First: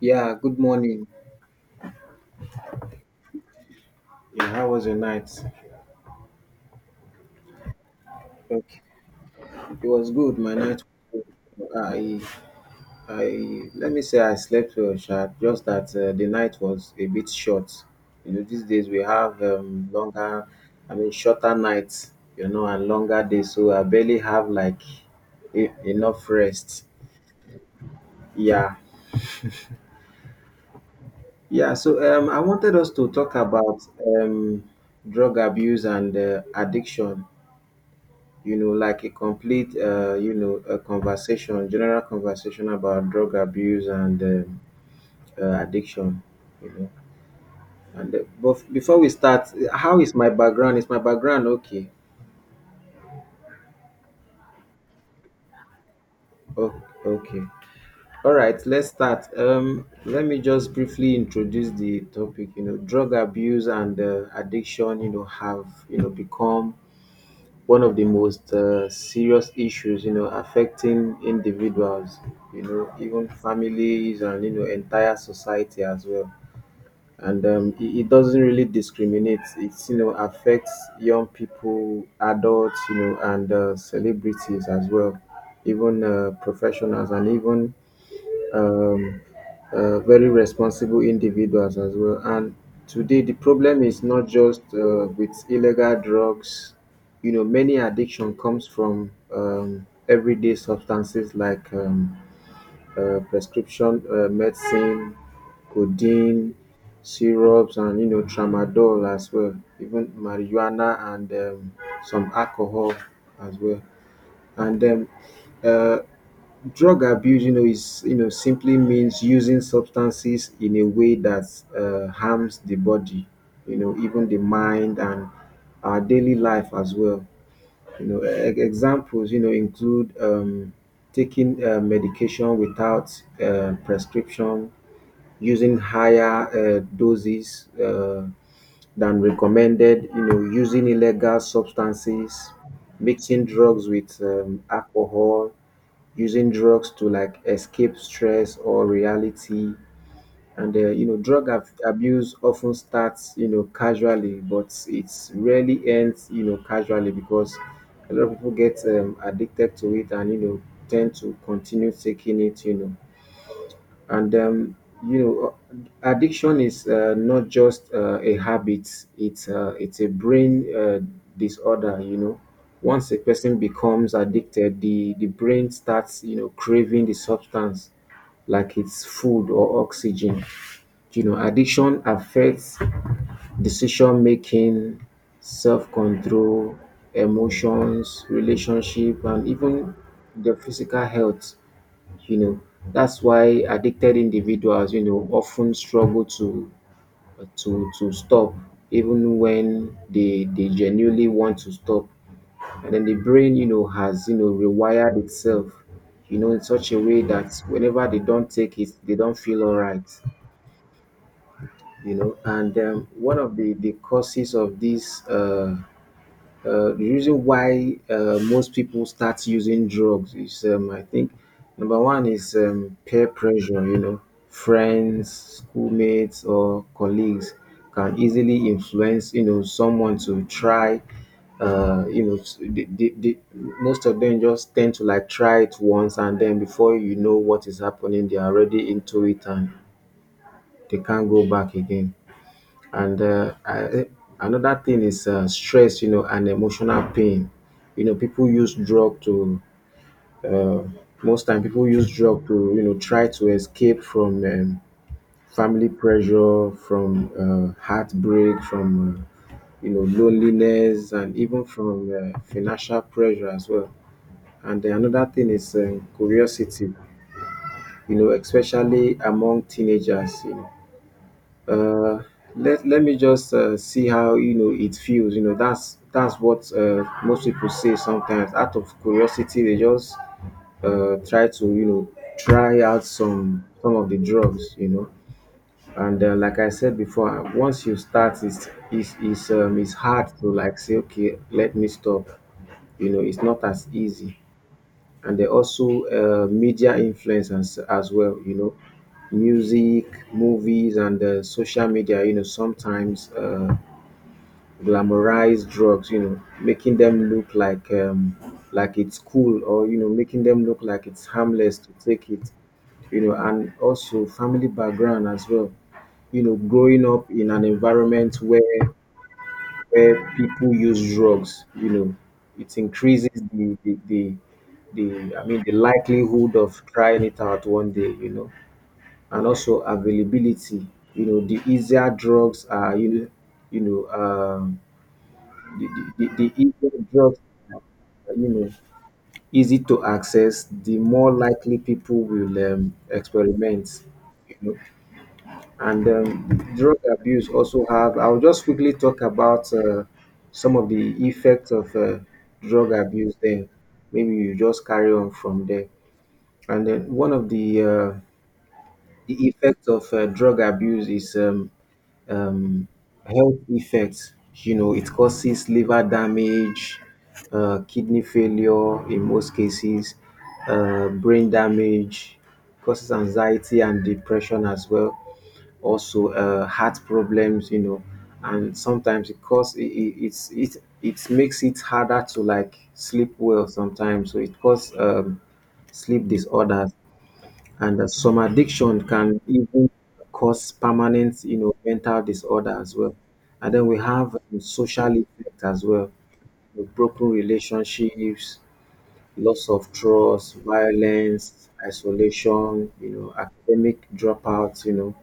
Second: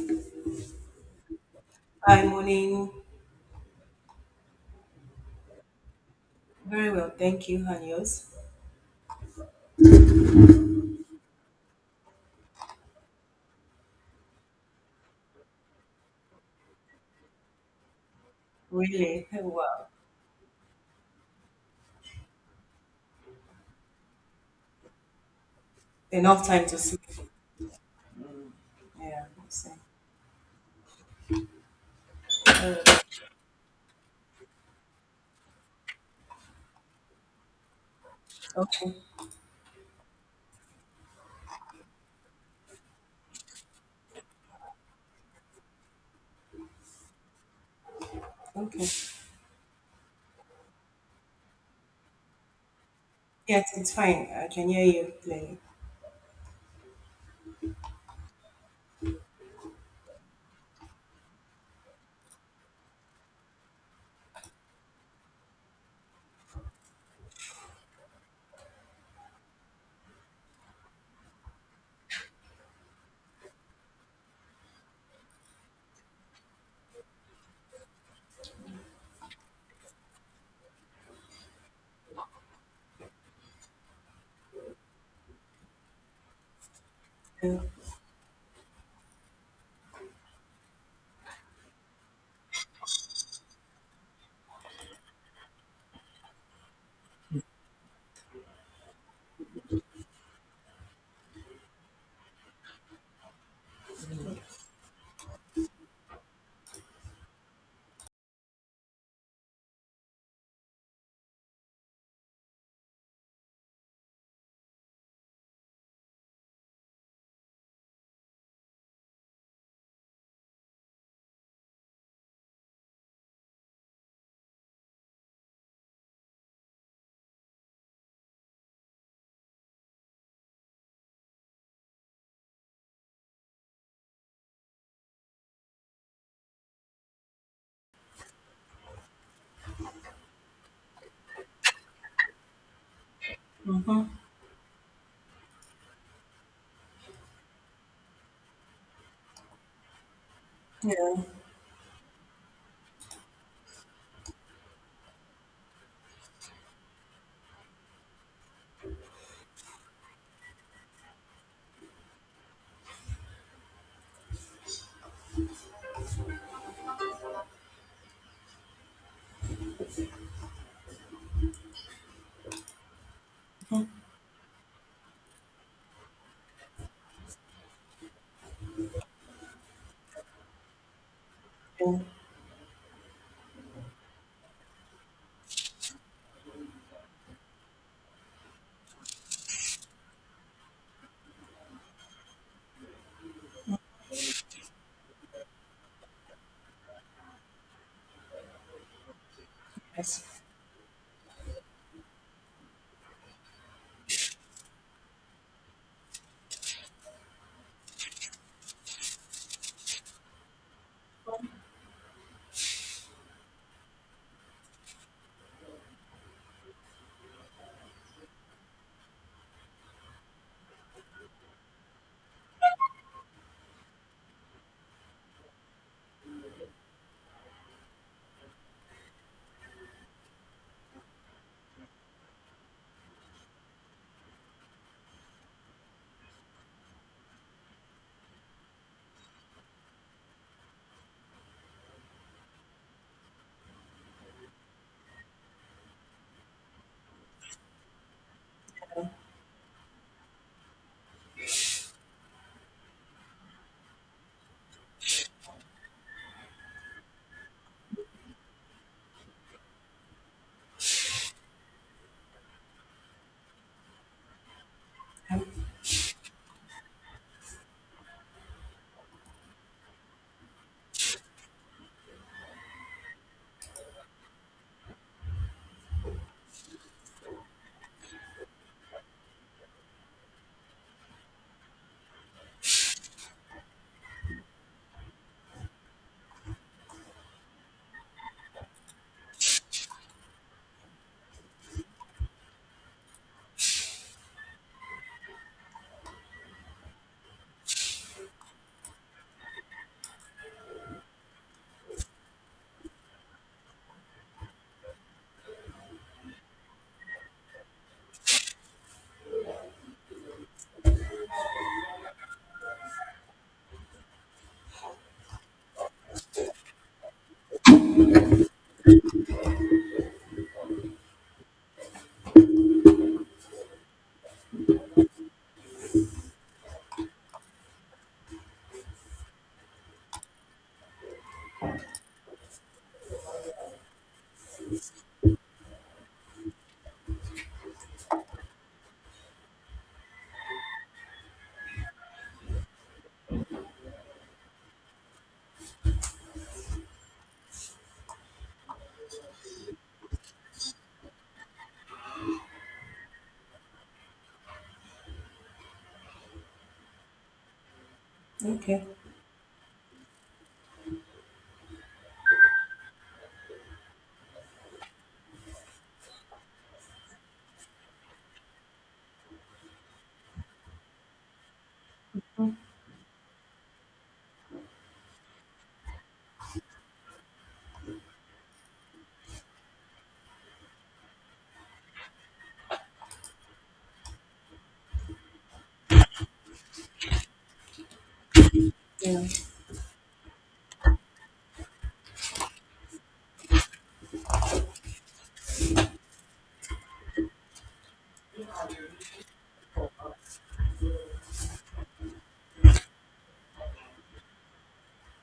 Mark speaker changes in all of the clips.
Speaker 1: Yeah, good morning.
Speaker 2: Hi, morning.
Speaker 1: Yeah, how was your night?
Speaker 2: Very well, thank you, and yours?
Speaker 1: Okay. It was good. My night was good. I let me say I slept well, sha. Just that the night was a bit short. You know, these days we
Speaker 2: Really? Oh,
Speaker 1: have
Speaker 2: wow.
Speaker 1: shorter nights, you know, and longer days. So I barely have like enough
Speaker 2: Enough time to
Speaker 1: rest.
Speaker 2: sleep.
Speaker 1: Yeah,
Speaker 2: Yeah. So,
Speaker 1: yeah. So I wanted us
Speaker 2: uh,
Speaker 1: to talk about um, drug abuse and addiction. You know,
Speaker 2: okay.
Speaker 1: like a complete, you know, a conversation, general conversation about drug abuse and addiction, you know. And but f- before we
Speaker 2: Okay.
Speaker 1: start, how is my background? Is my background okay?
Speaker 2: Yes, it's fine. I can hear you clearly.
Speaker 1: Oh, okay. All right, let's start. Let me just briefly introduce the topic. You know, drug abuse and addiction, you know, have you know become one of the most serious issues, you know, affecting individuals, you know, even families and, you know, entire society as well. And it doesn't really discriminate. It's, you know, affects young people, adults, you know, and celebrities as well, even professionals and
Speaker 2: Yeah.
Speaker 1: even um, very responsible individuals as well. And today, the problem is not just with illegal drugs. You know, many addiction comes from everyday substances like prescription medicine, codeine, syrups, and you know, tramadol as well. Even marijuana and some alcohol as well. And then uh, Drug abuse, you know, is you know simply means using substances in a way that harms the body, you know, even the mind and our daily life as well. You know, examples, you know, include taking medication without prescription, using higher doses than recommended, you know, using illegal substances, mixing drugs
Speaker 2: Mhm.
Speaker 1: with alcohol, using drugs to like escape stress or reality. And you
Speaker 2: Yeah.
Speaker 1: know, drug abuse often starts you know casually, but it's rarely ends you know casually because a lot of people get addicted to it and you know tend to continue taking it. And um, you know, Addiction is not just a habit; it's a brain disorder. You know, once a person becomes addicted, the brain starts you know craving the substance like it's food or oxygen. You know,
Speaker 2: Yeah.
Speaker 1: addiction affects decision making, self control, emotions, relationship, and even the physical health you know. That's why addicted individuals, you know, often struggle to stop even when
Speaker 2: Yes.
Speaker 1: they genuinely want to stop. And then the brain, you know, has you know rewired itself, you know, in such a way that whenever they don't take it, they don't feel all right, you know. And one of the causes of this the reason why most people start using drugs is, I think, number one is peer pressure. You know, friends, schoolmates, or colleagues can easily influence, you know, someone to try. You know, most of them just tend to like try it once, and then before you know what is happening, they are already into it and they can't go back again. And uh, I, Another thing is stress, you know, and emotional pain. You know, people use drug to uh, most time people use drug to you know try to escape from family pressure, from heartbreak, from you know loneliness, and even from financial pressure as well. And then another thing
Speaker 2: Um,
Speaker 1: is curiosity. You know, especially among teenagers. You know, uh let me just see how you know it feels you know that's what most people say sometimes out of curiosity they just try to you know try out some of the drugs you know and like I said before once you start it's hard to like say okay let me stop you know it's not as easy and they also media influence as well you know music movies and social media you know sometimes glamorize drugs you know making them look like it's cool or you know making them look like it's harmless to take it you know and also family background as well you know growing up in an environment where people use drugs, you know, it increases the I mean the likelihood of trying it out one day, you know, and also availability. You know, the easier drugs are you know the easier drugs are, you know easy to access, the more likely people will experiment. You know, and drug abuse also have I'll just quickly talk about some of the effects of drug abuse then maybe you just carry on from there and then one of
Speaker 2: Okay.
Speaker 1: the effect of drug abuse is um, health effects. You know, it causes liver damage, kidney failure in most cases, brain damage, causes anxiety and depression as well. Also, heart problems. You know, and sometimes it cause it, it's it it makes it harder to like sleep well sometimes. So it causes sleep disorders and some addiction
Speaker 2: Yeah.
Speaker 1: can even cause permanent, you know, mental disorder as well. And then we have social effect as well, with broken relationships, loss of trust, violence, isolation, you know, academic dropouts, you know,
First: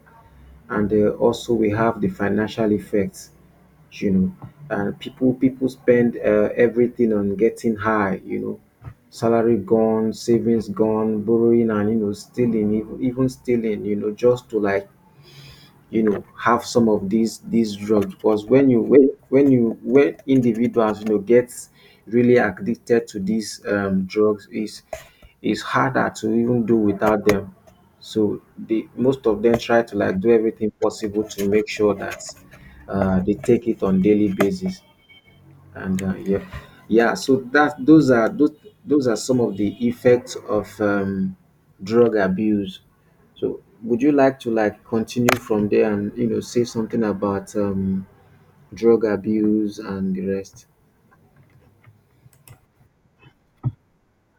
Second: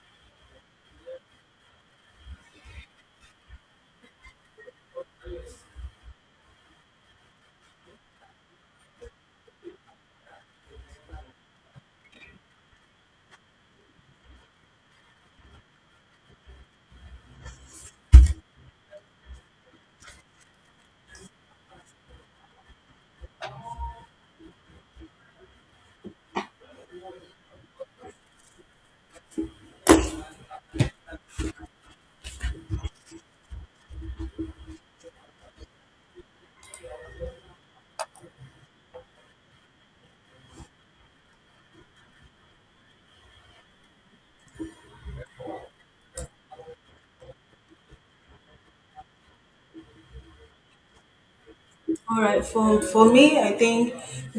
Speaker 1: and also we have the financial effects you know and people spend everything on getting high you know salary gone savings gone borrowing and you know stealing even stealing you know just to like you know have some of these drugs because when individuals you know get really addicted to these drugs is it's harder to even do without them so the most of them try to like do everything possible to make sure that they take it on daily basis and uh, yeah so that those are some of the effects of drug abuse so would you like to like continue from there and you know say something about drug abuse and the rest.
Speaker 2: All right. For me, I think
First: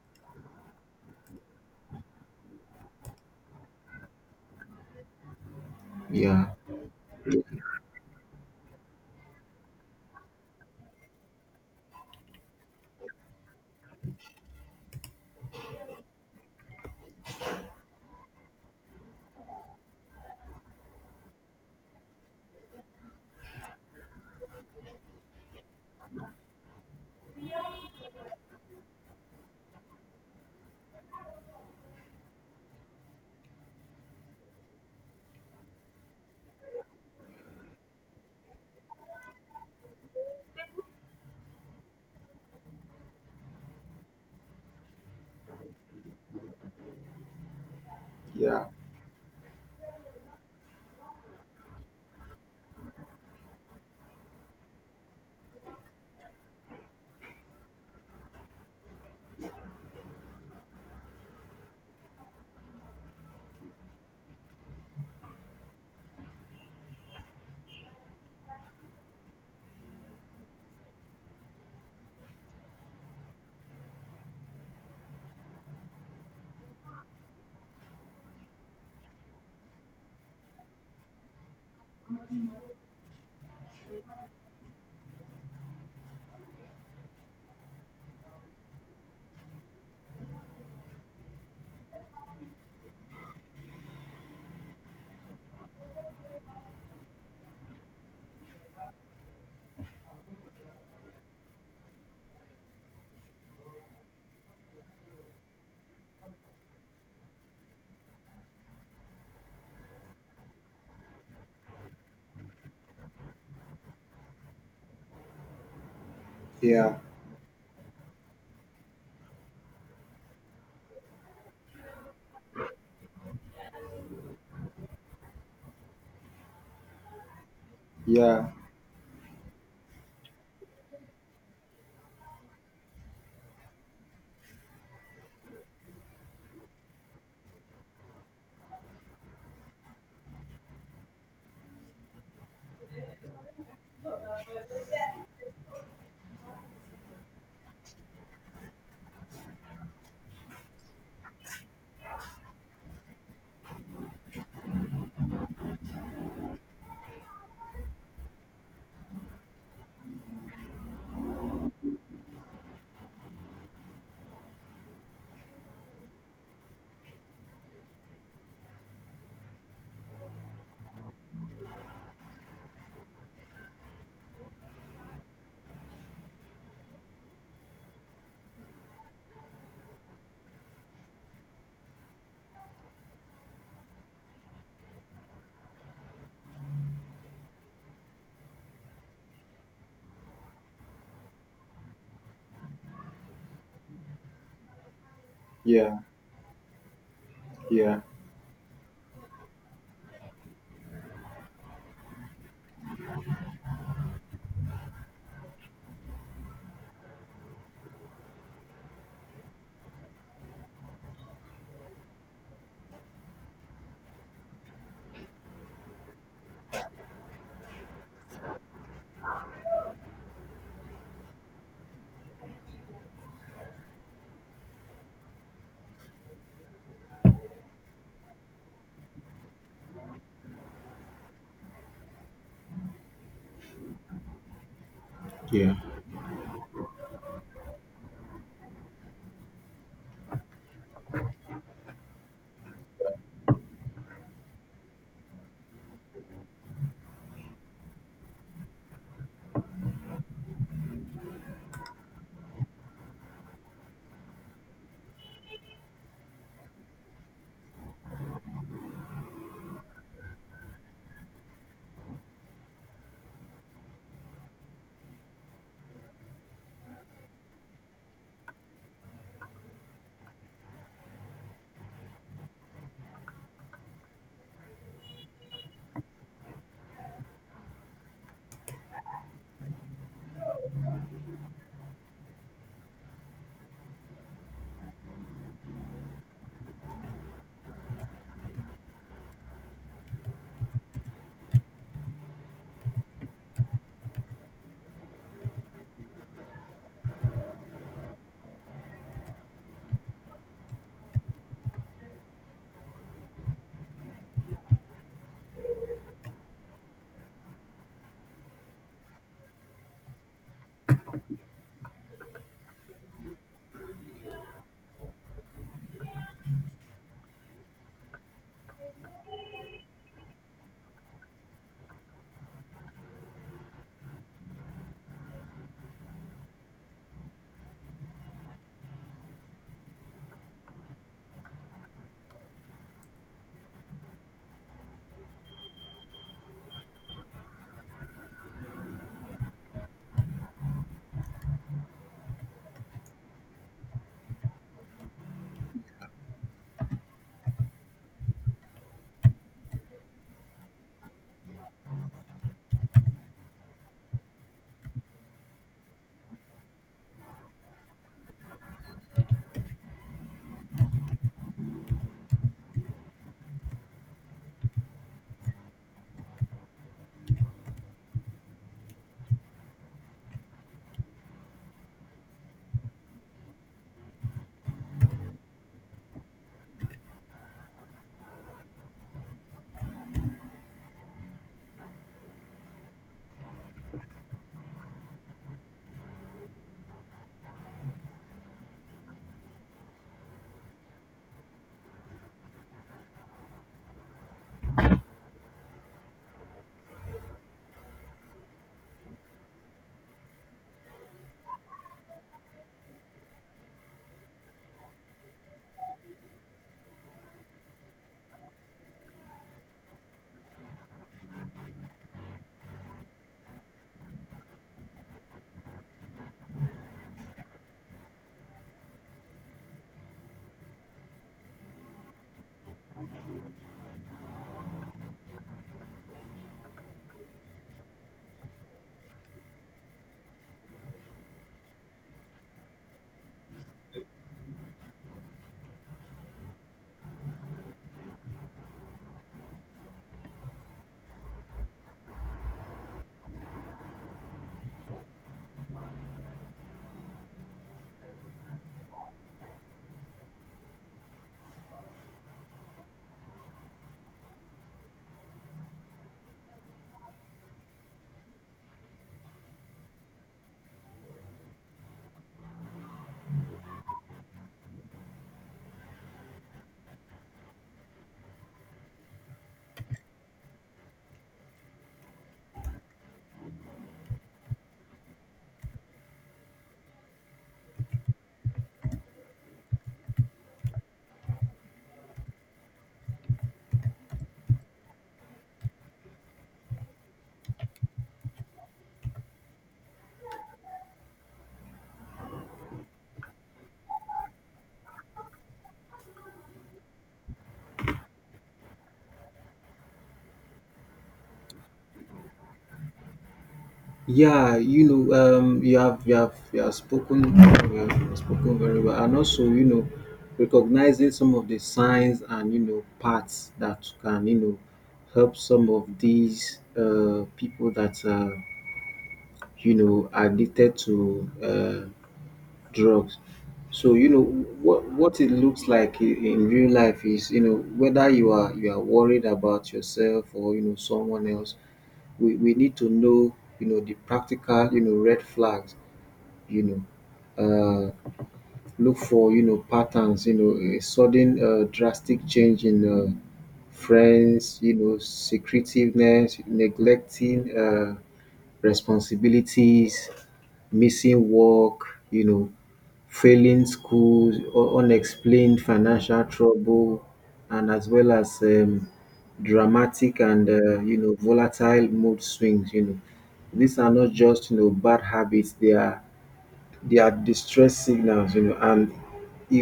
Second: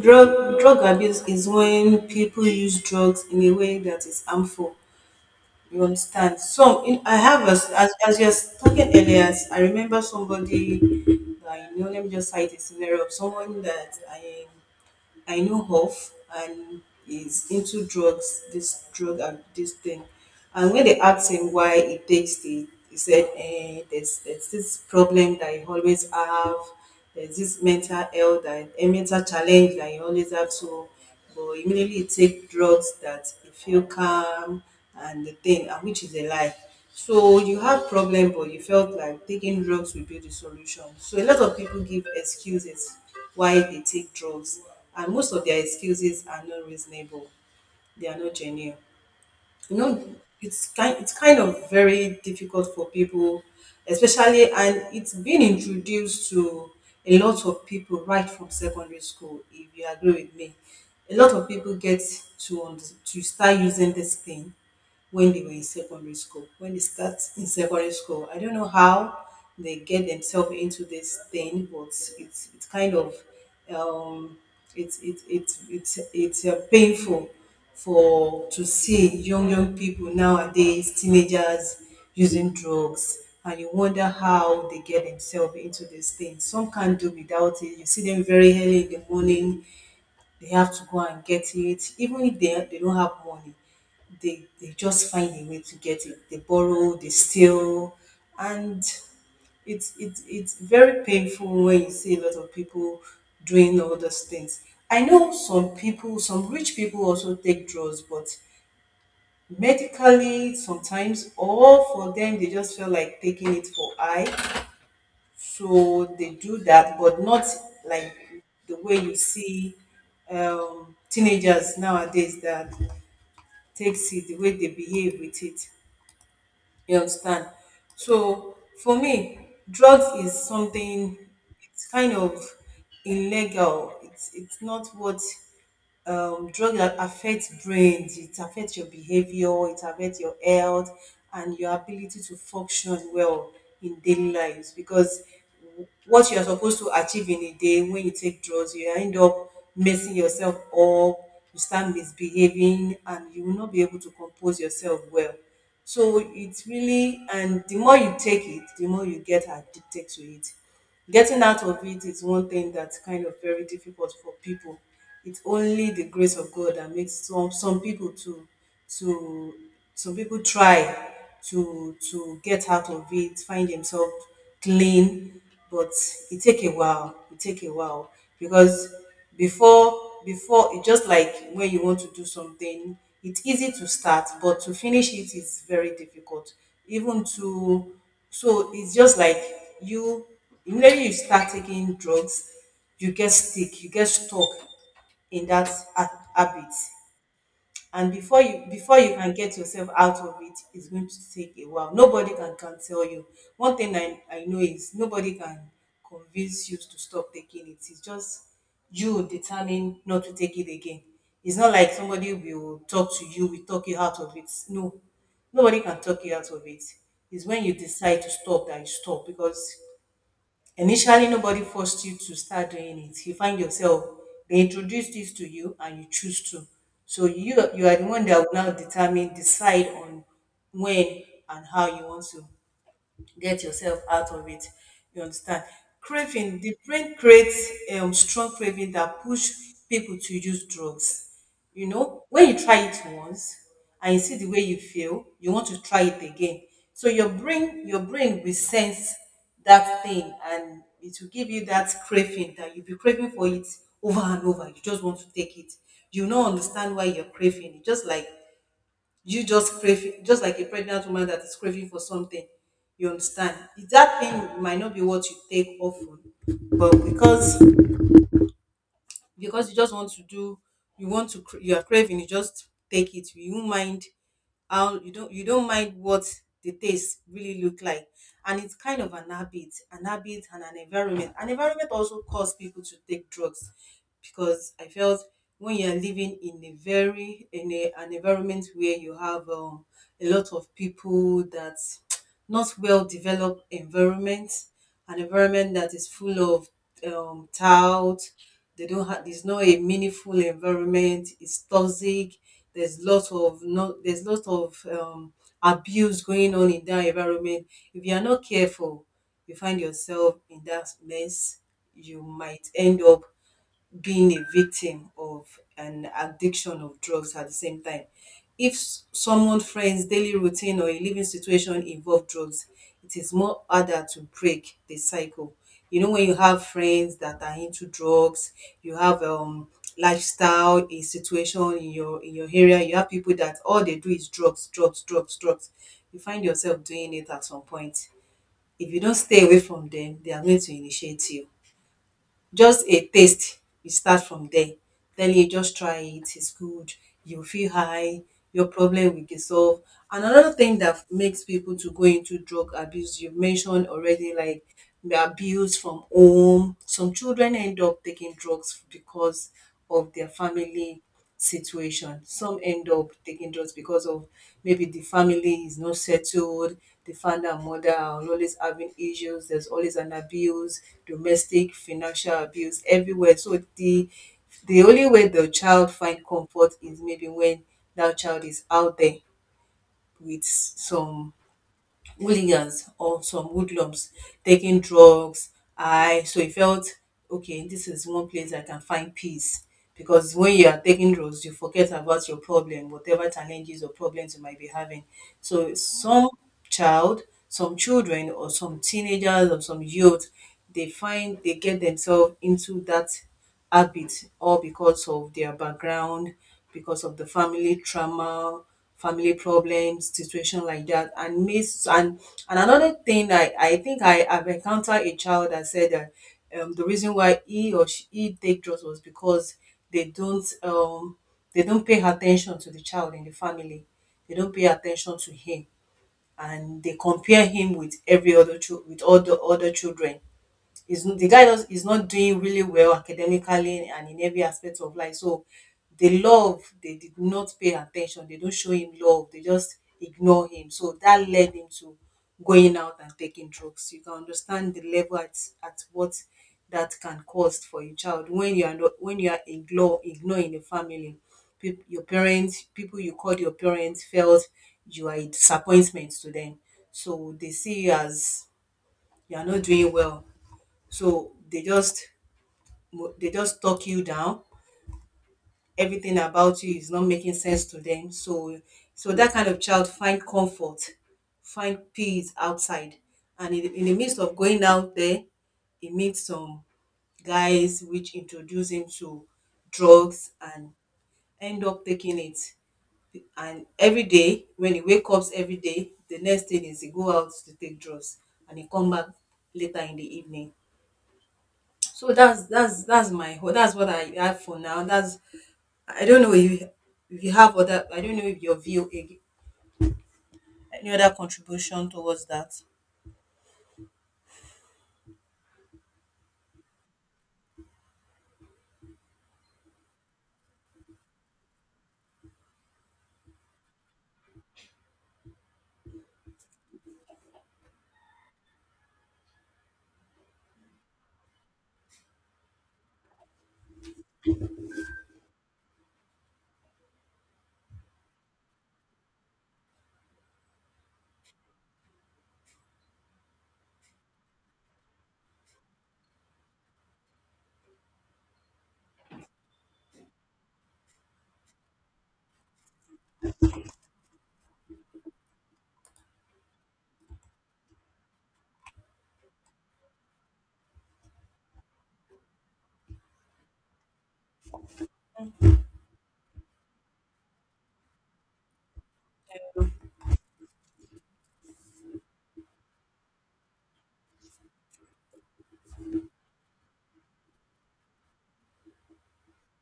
Speaker 2: drug abuse is when people use drugs in a way that is harmful. You understand?
Speaker 1: Yeah,
Speaker 2: So in, I have a, as you're talking earlier, I remember somebody that I know. Let me just cite a scenario of someone that I know of and is into drugs. This drug and this thing. And when they asked him why he takes it, he said, eh, there's this problem that he always have. There's this mental health, that, a mental challenge that he always have. So, but immediately he take drugs that he feel calm and the thing, and which is a lie. So you have problem, but you felt like taking drugs will be the solution. So a lot of people give excuses why they take drugs, and most of their excuses are not reasonable. They are not
Speaker 1: yeah,
Speaker 2: genuine, you know. It's kind of very difficult for people, especially, and it's been introduced to a lot of people right from secondary school if you agree with me. A lot of people get to to start using this thing when they were in secondary school. When they start in secondary school, I don't know how they get themselves into this thing, but it's kind of um, it's it, it, it's painful for to see young people nowadays, teenagers using drugs. And you wonder how they get themselves into this thing. Some can't do without it. You see them very early in the morning, they have to go and get it. Even if they don't have money, they just find a way to get it. They borrow, they steal, and it's very painful when you see a lot of people doing all those things. I know some people, some rich people also take drugs, but medically sometimes, or for them they just feel like taking it for eye. So they do
Speaker 1: yeah,
Speaker 2: that, but not like the way you see teenagers nowadays that takes it, the way they behave with it. You understand?
Speaker 1: yeah,
Speaker 2: So for me, drugs is something, it's kind of illegal. It's not what drug that affects brains, it affects your behavior, it affects your health and your ability to function well in daily lives, because what you are supposed to achieve in a day, when you take drugs, you end up messing yourself up, you start misbehaving and you will not be able to compose yourself well. So it's really, and the more you take it, the more you get addicted to it. Getting out of it is one thing that's kind of very difficult for people. It's only the grace of God that makes some people to some people try get out of it, find themselves clean, but it take a while. It take a while because before before it just like when you want to do something, it's easy to start, but to finish it is very difficult. Even to, so it's just like you, immediately you start taking drugs, you get sick, you get stuck in that
Speaker 1: yeah,
Speaker 2: habit,
Speaker 1: yeah,
Speaker 2: and before you can get yourself out of it, it's going to take a while. Nobody can tell you. One thing I know is nobody can convince you to stop taking it. It's just, you determine not to take it again. It's not like somebody will talk to you, will talk you out of it. No, nobody can talk you out of it. It's when you decide to stop that you stop, because initially, nobody forced you to start doing it. You find yourself, they introduce this to you and you choose to. So you are the one that will now determine, decide on when and how you want to get yourself out of it. You understand?
Speaker 1: yeah.
Speaker 2: Craving, the brain creates strong craving that push people to use drugs. You know, when you try it once and you see the way you feel, you want to try it again. So your brain will sense that thing, and it will give you that craving, that you'll be craving for it over and over. You just want to take it. You don't understand why you're craving. It's just like you just crave, just like a pregnant woman that is craving for something, you understand? That thing might not be what you take often, but because you just want to do, you want to you are craving, you just take it. You won't mind how, you don't mind what the taste really look like. And it's kind of an habit, and an environment also cause people to take drugs, because I felt when you're living in a an environment where you have a lot of people that not well developed environment, an environment that is full of doubt. They don't have. There's not a meaningful environment. It's toxic. There's lots of no. There's lots of abuse going on in that environment. If you are not careful, you find yourself in that mess. You might end up being a victim of an addiction of drugs at the same time. If someone's friend's daily routine or a living situation involve drugs, it is more harder to break the cycle. You know, when you have friends that are into drugs, you have lifestyle, a situation in your area, you have people that all they do is drugs, drugs, drugs, drugs. You find yourself doing it at some point. If you don't stay away from them, they are going to initiate you. Just a taste, you start from there. Tell you, just try it, it's good. You feel high, your problem will get solved. And another thing that makes people to go into drug abuse, you mentioned already, like we are abused from home. Some children end up taking drugs because of their family situation. Some end up taking drugs because of maybe the family is not settled, the father and mother are always having issues, there's always an abuse, domestic, financial abuse everywhere. So the only way the child find comfort is maybe when that child is out there with some hooligans or some hoodlums taking drugs. I, so he felt, okay, this is one place I can find peace, because when you are taking drugs, you forget about your problem, whatever challenges or problems you might be having. So some child, some children, or some teenagers or some youth, they find, they get themselves into that habit or because of their background, because of the family trauma, family problems, situation like that. And miss and another thing, I think I have encountered a child that said that the reason why he or she he take drugs was because they don't um they don't pay attention to the child in the family. They don't pay attention to him, and they compare him with every other child, with all the other children. Is the guy does, is not doing really well academically and in every aspect of life. So the love, they did not pay attention. They don't show him love. They just ignore him. So that led him to going out and taking drugs. You can understand the level at what that can cost for a child when you are not, when you are ignore ignoring a family. People, your parents, people you called your parents felt you are a disappointment to them. So they see you as you are not doing well, so they just talk you down. Everything about you is not making sense to them. So that kind of child find comfort, find peace outside, and in the midst of going out there, he meets some guys which introduce him to drugs and end up taking it. And every day, when he wake up every day, the next thing is he go out to take drugs and he come back later in the evening. So that's my that's what I have for now. That's, I don't know if you have other, I don't know if your view any other contribution towards that.
Speaker 1: Yeah, you know, you have you have you have spoken very well, and also you know, recognizing some of the signs and you know paths that can you know help some of these people that are you know are addicted to drugs. So you know what it looks like in real life is you know whether you are worried about yourself or you know someone else we need to know, you know, the practical, you know, red flags, you know. Uh, Look for you know patterns you know a sudden drastic change in friends you know secretiveness neglecting responsibilities missing work you know failing schools unexplained financial trouble and as well as dramatic and you know volatile mood swings you know these are not just you know bad habits they are distress signals, you know, and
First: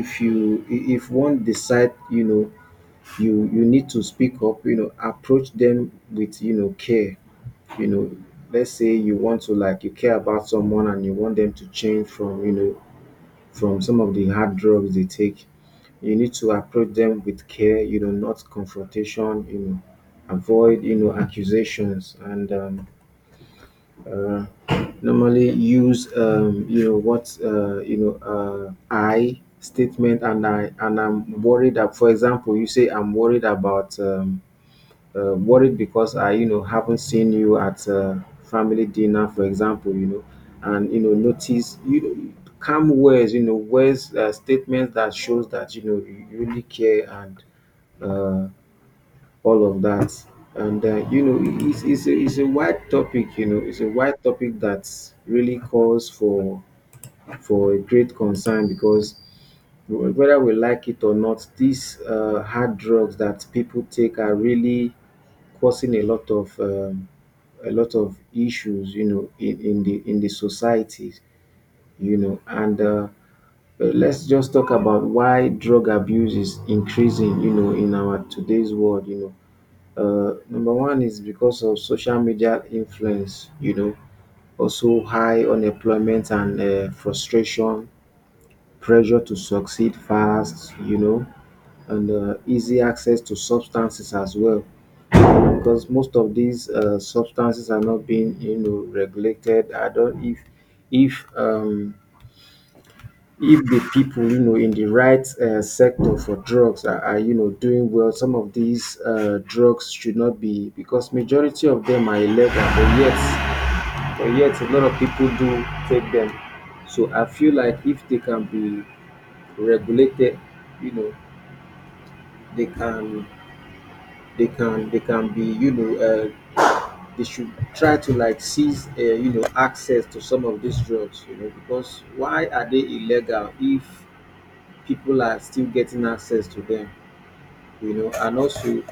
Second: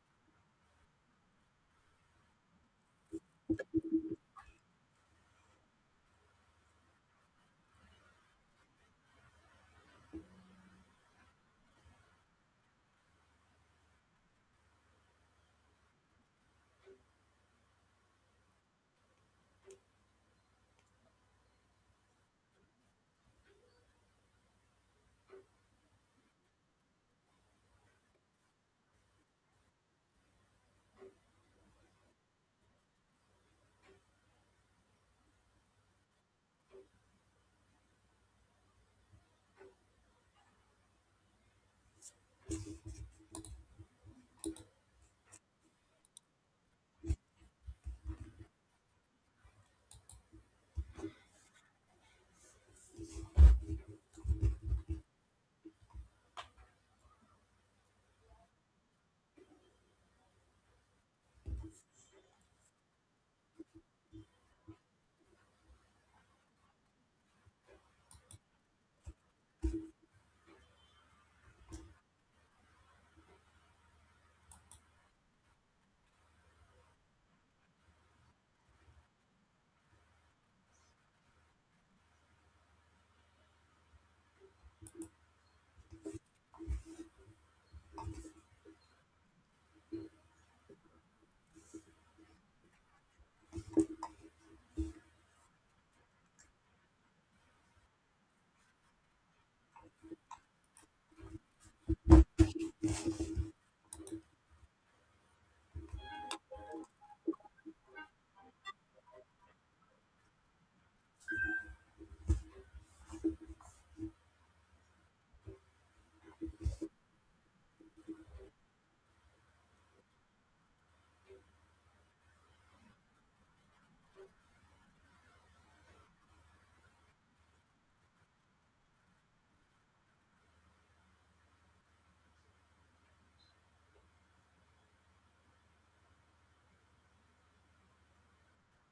Speaker 1: if you if one decide, you know, you need to speak up, you know, approach them with, you know, care. You know, let's say you want to like you care about someone and you want them to change from, you know, from some of the hard drugs they take. You need to approach them with care, you know, not confrontation, you know, avoid, you know, accusations and uh, normally use you know what you know I statement and I'm worried that, for example, you say I'm worried about worried because I you know haven't seen you at family dinner for example you know and you know notice you know, calm words you know words statements that shows that you know you really care and uh, all of that. And you know, it's a wide topic. You know, it's a wide topic that really calls for a great concern because whether we like it or not, these hard drugs that people take are really causing a lot of issues. You know, in the society. You know, and let's just talk about why drug abuse is increasing. You know, in our today's world. You know, number one is because of social media influence, you know, also high unemployment and frustration, pressure to succeed fast, you know, and easy access to substances as well. Because most of these substances are not being, you know, regulated. I don't if um, if the people, you know, in the right sector for drugs are, you know, doing well, some of these drugs should not be, because majority of them are illegal, but yet a lot of people do take them. So I feel like if they can be regulated, you know, they can they can be, you know, they should try to like seize, you know, access to some of these drugs, you know, because why are they illegal if people are still getting access to them? You know, and also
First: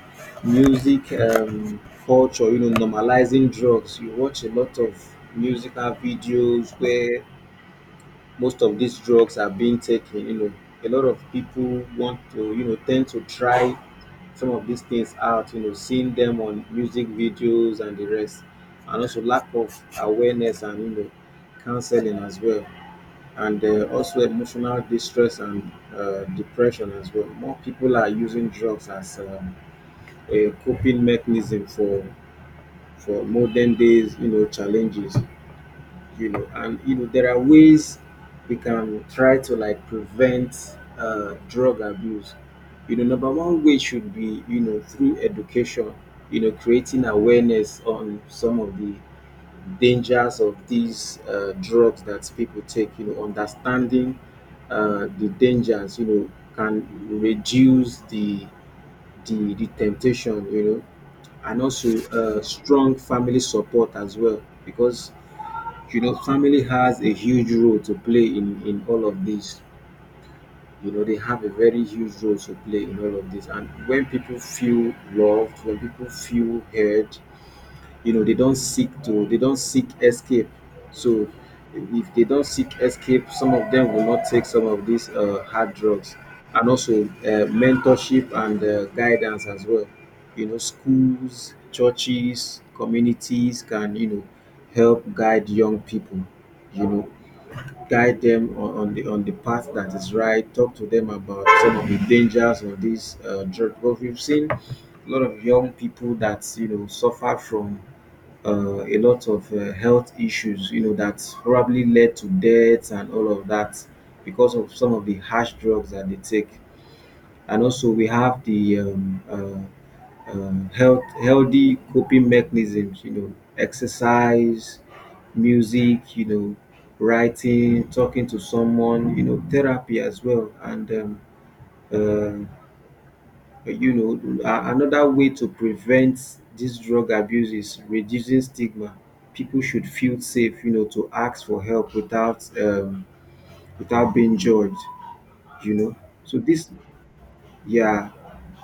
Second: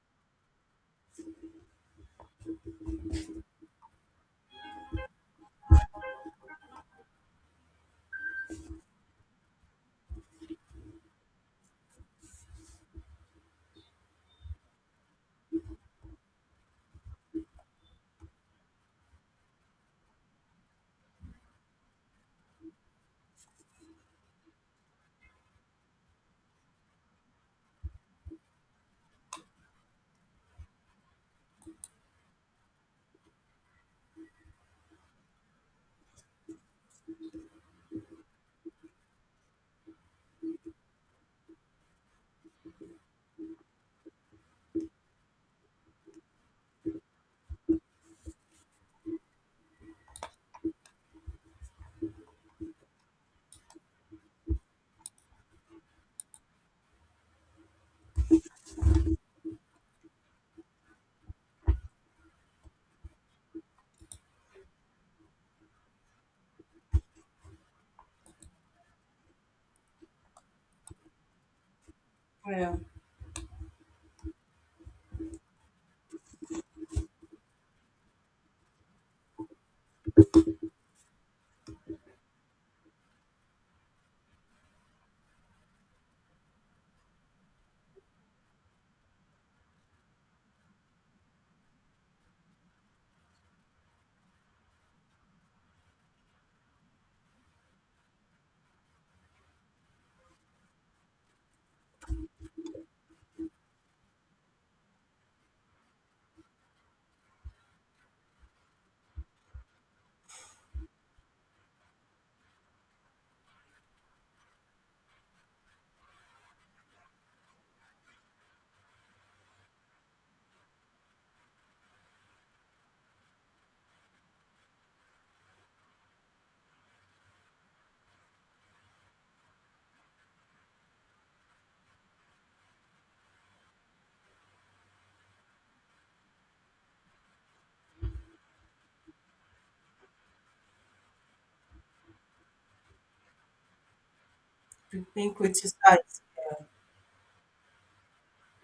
Speaker 1: music culture, you know, normalizing drugs. You watch a lot of musical videos where most of these drugs are being taken. You know, a lot of people want to, you know, tend to try some of these things out. You know, seeing them on music videos and the rest, and also lack of awareness and, you know, counseling as well. And also emotional distress and depression as well. More people are using drugs as a coping mechanism for modern days, you know, challenges. You know, and, you know, there are ways we can try to like prevent drug abuse. You know, number one way should be, you know, through education, you know, creating awareness on some of the dangers of these drugs that people take. You know, understanding the dangers, you know, can reduce the temptation, you know. And also strong family support as well, because, you know, family has a huge role to play in all of this. You know, they have a very huge role to
Speaker 2: Yeah,
Speaker 1: play in all of this. And when people feel loved, when people feel heard, you know, they don't seek escape. So if they don't seek escape, some of them will not take some of these hard drugs. And also mentorship and guidance as well. You know, schools, churches, communities can, you know, help guide young people. You know, guide them on the path that is right. Talk to them about some of the dangers of these drugs. But we've seen a lot of young people that, you know, suffer from a lot of health issues, you know, that probably led to deaths and all of that, because of some of the harsh drugs that they take. And also, we have the health healthy coping mechanisms, you know, exercise, music, you know, writing, talking to someone, you know, therapy as well, and uh, you know, another way to prevent this drug abuse is reducing stigma. People should feel safe, you know, to ask for help without without being judged.
Speaker 2: being
Speaker 1: You know,
Speaker 2: criticized.
Speaker 1: so yeah,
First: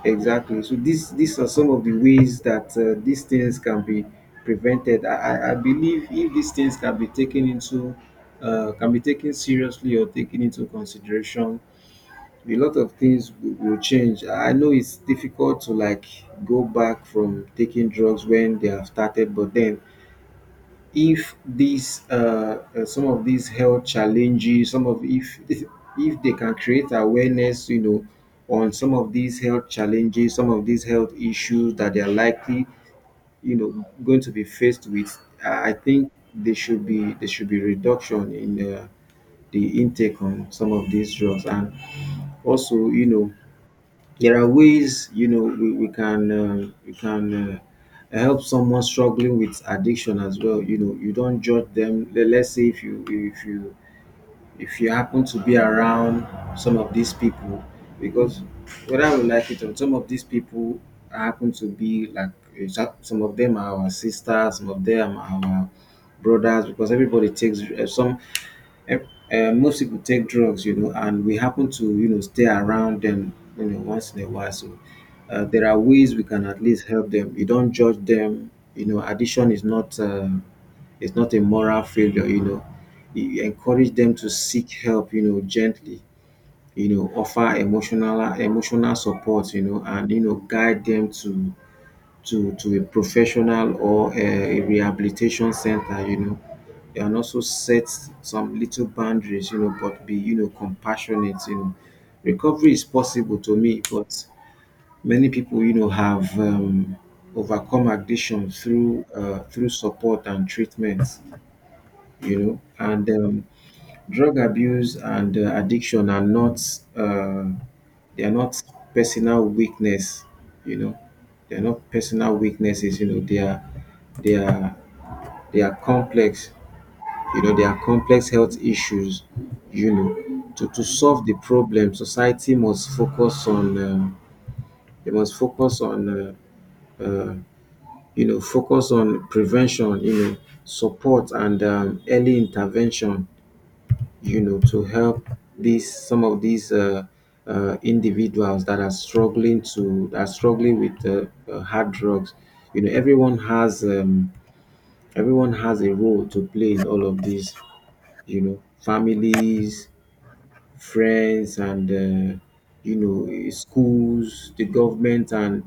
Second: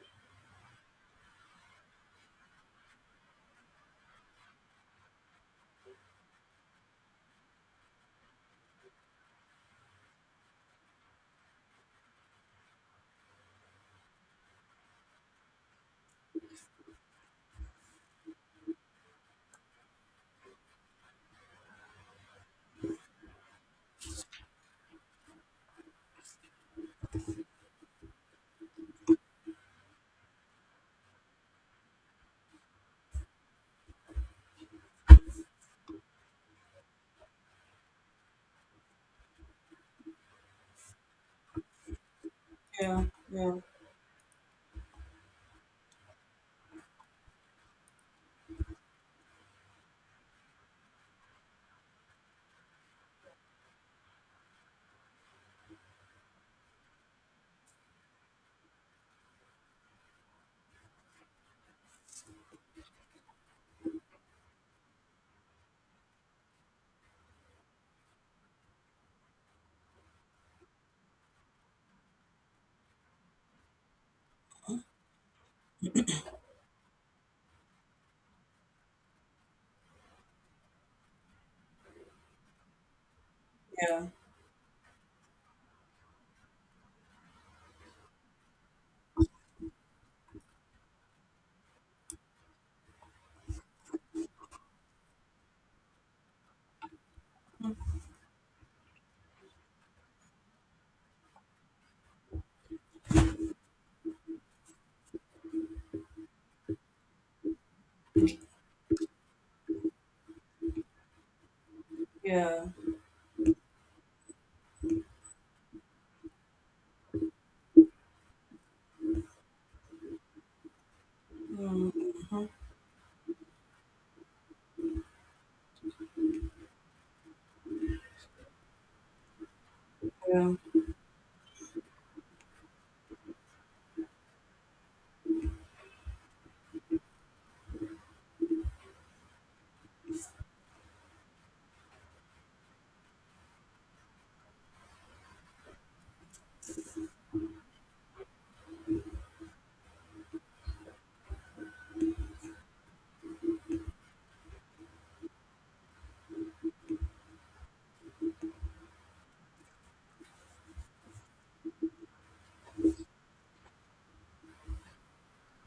Speaker 1: exactly. So this these are some of the ways that these things can be prevented. I believe if these things can be taken into can be taken seriously or taken into consideration, a lot of things will change. I know it's difficult to like go back from taking drugs when they have started. But then if these some of these health challenges, some of if they can create awareness, you know, on some of these health challenges, some of these health issues that they are likely, you know, going to be faced with, I think they should be there should be reduction in the intake on some of these drugs. And also,
Speaker 2: Yeah,
Speaker 1: you know,
Speaker 2: yeah,
Speaker 1: there are ways, you know, we can we can help someone struggling with addiction as well. You know, you don't judge them. Let's say if you happen to be around some of these people, because whether we like it or not, some of these people happen to be like, some of them are our sisters, some of them are our brothers. Because everybody takes some most people take drugs, you know, and we happen to, you know, stay around them, you know, once in a while. So there are ways we can at least help them. You don't judge them. You know, addiction is not it's not a moral failure. You know, you encourage
Speaker 2: yeah,
Speaker 1: them to seek help. You know, gently. You know, offer emotional support. You know, and, you know, guide them to a professional or a rehabilitation center. You know, and also set some little boundaries, you know, but be, you know, compassionate, you know. Recovery is possible to me, but many people, you know, have overcome addiction through through support and treatment, you know,
Speaker 2: yeah,
Speaker 1: and drug abuse and addiction are not uh, they are not personal weakness, you know, they are not
Speaker 2: mm,
Speaker 1: personal weaknesses, you know, they are they are complex. You know, there are complex health issues, you know.
Speaker 2: yeah.
Speaker 1: To solve the problem, society must focus on, they must focus on, uh, uh, you know, focus on prevention, you know, support, and early intervention, you know, to help some of these individuals that are struggling that are struggling with hard drugs. You know, everyone has a role to play in all of this, you know. Families, friends, and you know, schools, the government, and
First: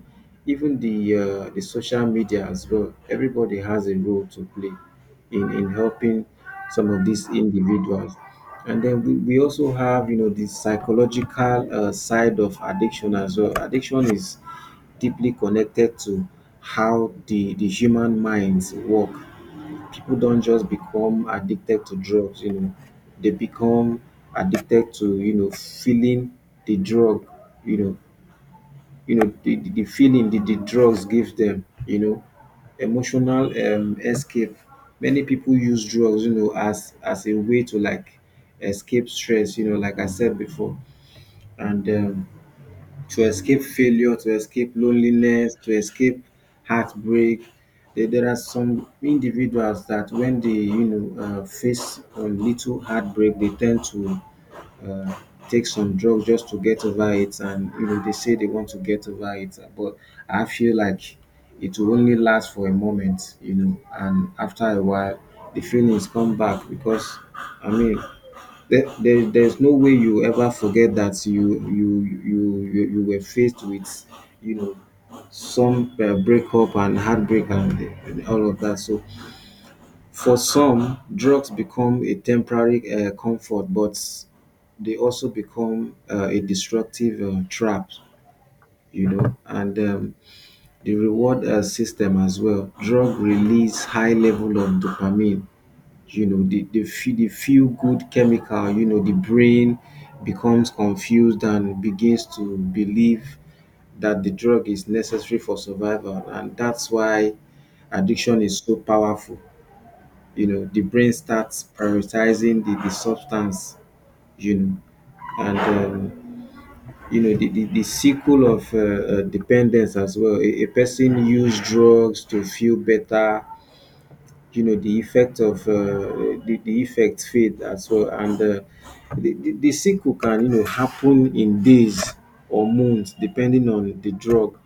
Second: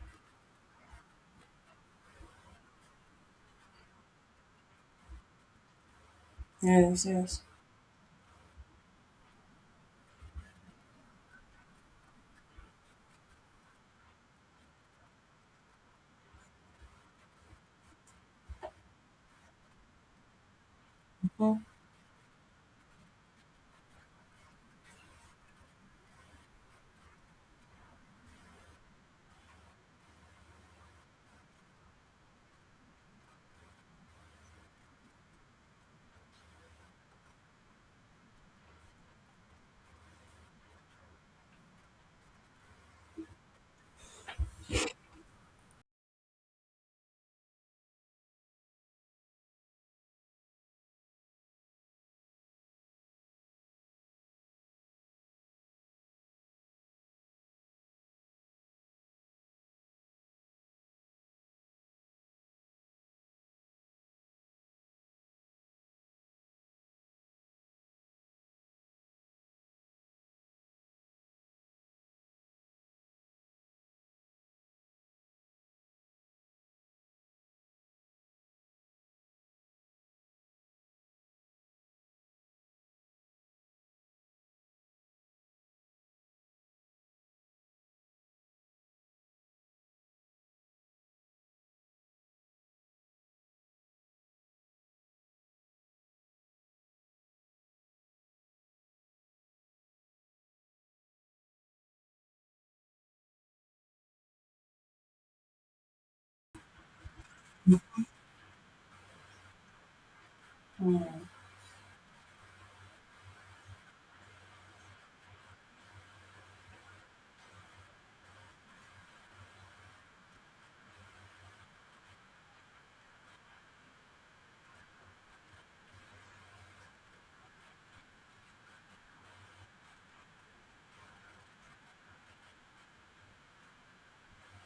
Speaker 1: even the social media as well. Everybody has a role to play in helping some of
Speaker 2: Yes,
Speaker 1: these
Speaker 2: yes.
Speaker 1: individuals. And then we also have, you know, the psychological side of addiction as well. Addiction is deeply connected to how the human minds work. People don't just become
Speaker 2: Mm,
Speaker 1: addicted to drugs, you know, they become addicted to, you know, feeling the drug, you know. You know, the feeling that the drugs give them, you know, emotional escape. Many people use drugs, you know, as a way to like escape stress, you know, like I said before. And to escape failure, to escape loneliness, to escape heartbreak. There are some individuals that when they, you know, face a little heartbreak, they tend to uh, take some drugs just to get over it. And you know, they say they want to get over it, but I feel like it will only last for a moment, you know, and after a while the feelings come back. Because I mean, there's no way you ever forget that you were faced with, you know, some breakup and heartbreak, and all of that. So for some, drugs become a temporary comfort, but they also become a destructive trap. You know, and the reward system as well. Drug release high level of dopamine, you know, the feel good chemical. You know, the brain becomes confused and begins to believe that the drug is necessary for survival. And that's why addiction is so powerful. You know, the
Speaker 2: mm,
Speaker 1: brain starts prioritizing the substance, you know. And you know, the cycle of dependence as well. A person use drugs to feel better. You know, the effect of the effect fade as well, and the sickle can, you know, happen in days or months, depending on the drug.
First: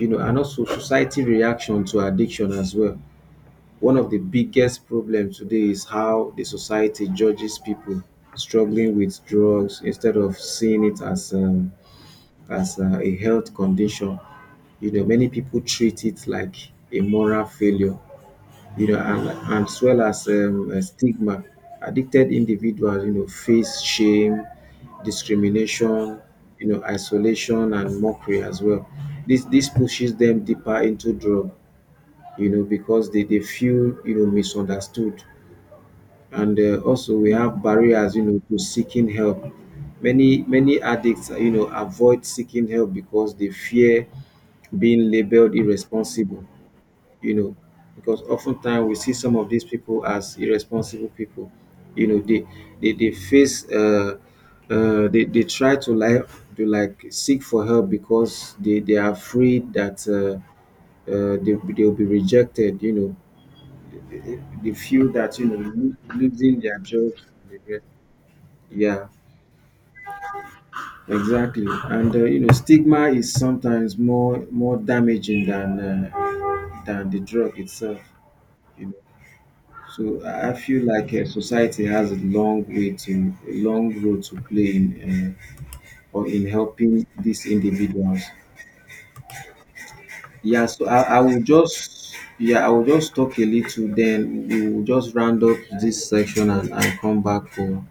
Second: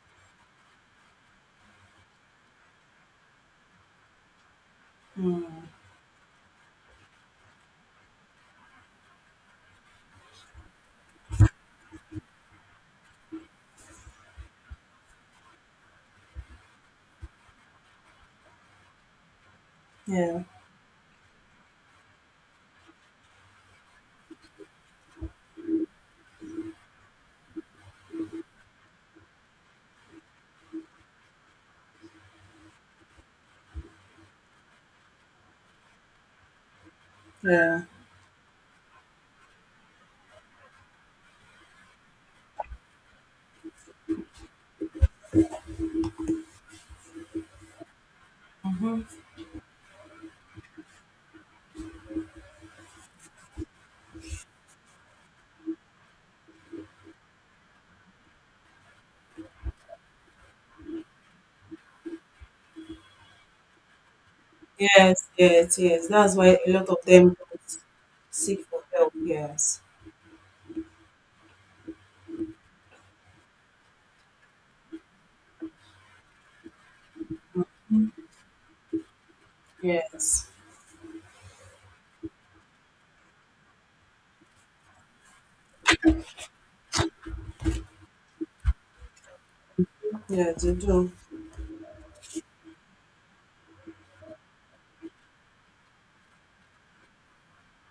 Speaker 1: You know, and also society reaction to addiction as well. One of the biggest problems today
Speaker 2: mm,
Speaker 1: is how the society judges people struggling with drugs instead of seeing it as a health condition. You know, many people treat it like a moral failure, you know. And as well as
Speaker 2: yeah,
Speaker 1: stigma. Addicted individuals, you know, face shame, discrimination, you know, isolation, and mockery as well. This pushes them deeper into drug, you know, because they feel, you know, misunderstood. And also we have
Speaker 2: yeah.
Speaker 1: barriers, you know, to seeking help. Many addicts, you know, avoid seeking help because they fear being labeled irresponsible, you know. Because oftentimes we see some of these people as irresponsible people. You know, they they face they try to like seek for help because they are afraid that they they'll be rejected. You know, they they feel
Speaker 2: Yes,
Speaker 1: that, you know,
Speaker 2: yes, yes. That's why
Speaker 1: losing
Speaker 2: a
Speaker 1: their
Speaker 2: lot of
Speaker 1: job.
Speaker 2: them don't seek for
Speaker 1: Yeah,
Speaker 2: help. Yes,
Speaker 1: exactly. And you know, stigma is sometimes more damaging than the drug itself. So
Speaker 2: yes,
Speaker 1: I feel like society has a long way to a long role to play in uh, or in helping these individuals.
Speaker 2: yeah.
Speaker 1: Yeah,
Speaker 2: They
Speaker 1: so I,
Speaker 2: do.
Speaker 1: I will just yeah I will just talk a little, then we will just round up this section, and come back for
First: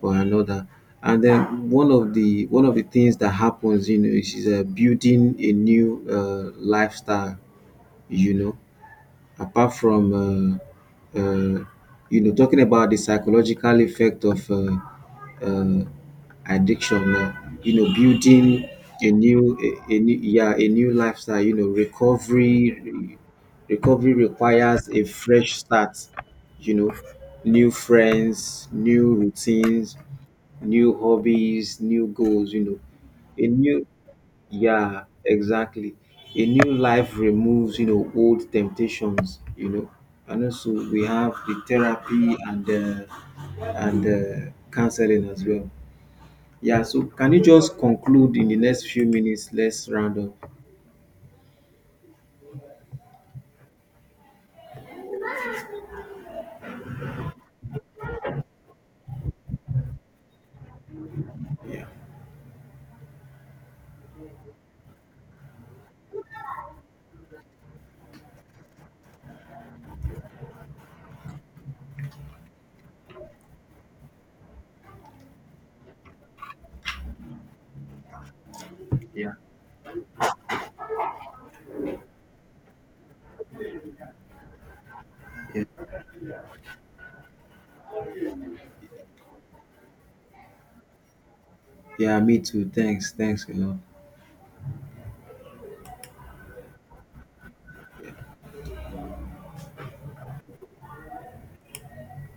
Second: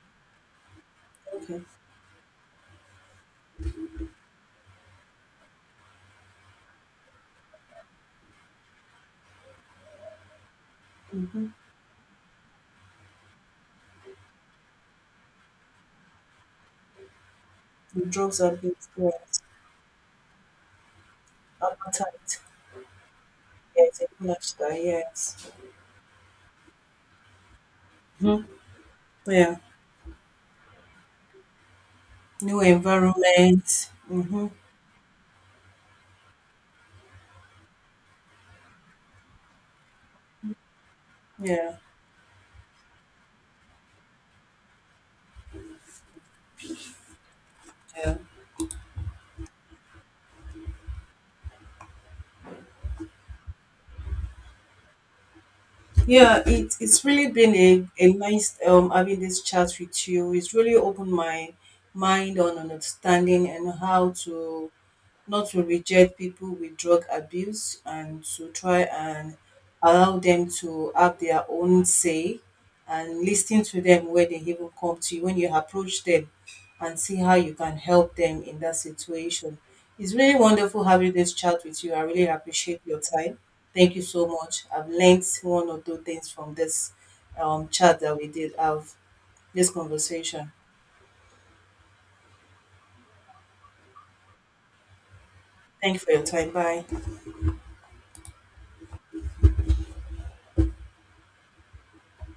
Speaker 1: another. And
Speaker 2: Okay.
Speaker 1: then one of the things that happens, you know, is building a new uh, lifestyle. You know, apart from
Speaker 2: Mm-hmm.
Speaker 1: you know, talking about the psychological effect of uh, addiction. You know,
Speaker 2: The drugs are
Speaker 1: building
Speaker 2: big.
Speaker 1: a new
Speaker 2: Yes.
Speaker 1: a new, yeah, a new lifestyle. You know,
Speaker 2: Appetite.
Speaker 1: recovery
Speaker 2: Yes, a new lifestyle.
Speaker 1: requires a
Speaker 2: Yes.
Speaker 1: fresh start. You know, new
Speaker 2: Mhm.
Speaker 1: friends, new
Speaker 2: Yeah.
Speaker 1: routines, new hobbies, new goals,
Speaker 2: New
Speaker 1: you know, a
Speaker 2: environment.
Speaker 1: new,
Speaker 2: Mm-hmm.
Speaker 1: yeah, exactly, a new life removes, you know, old temptations, you know. And also we have the
Speaker 2: Yeah.
Speaker 1: therapy and counseling as well. Yeah, so can you just
Speaker 2: Yeah.
Speaker 1: conclude in the next few minutes? Let's round up.
Speaker 2: Yeah. It's really been a nice having this chat with you. It's really opened my
Speaker 1: Yeah.
Speaker 2: mind on understanding and how to not to reject people with drug abuse and to try and allow them to have their own say, and listening to them when they even come to you, when you approach them, and see how you can help them in that
Speaker 1: Yeah.
Speaker 2: situation. It's really wonderful having this chat with you. I really appreciate your time. Thank you so much. I've learned one or two things from this chat that we did have, this conversation.
Speaker 1: Yeah, me too. Thanks. Thanks a lot.
Speaker 2: Thank you for your time. Bye.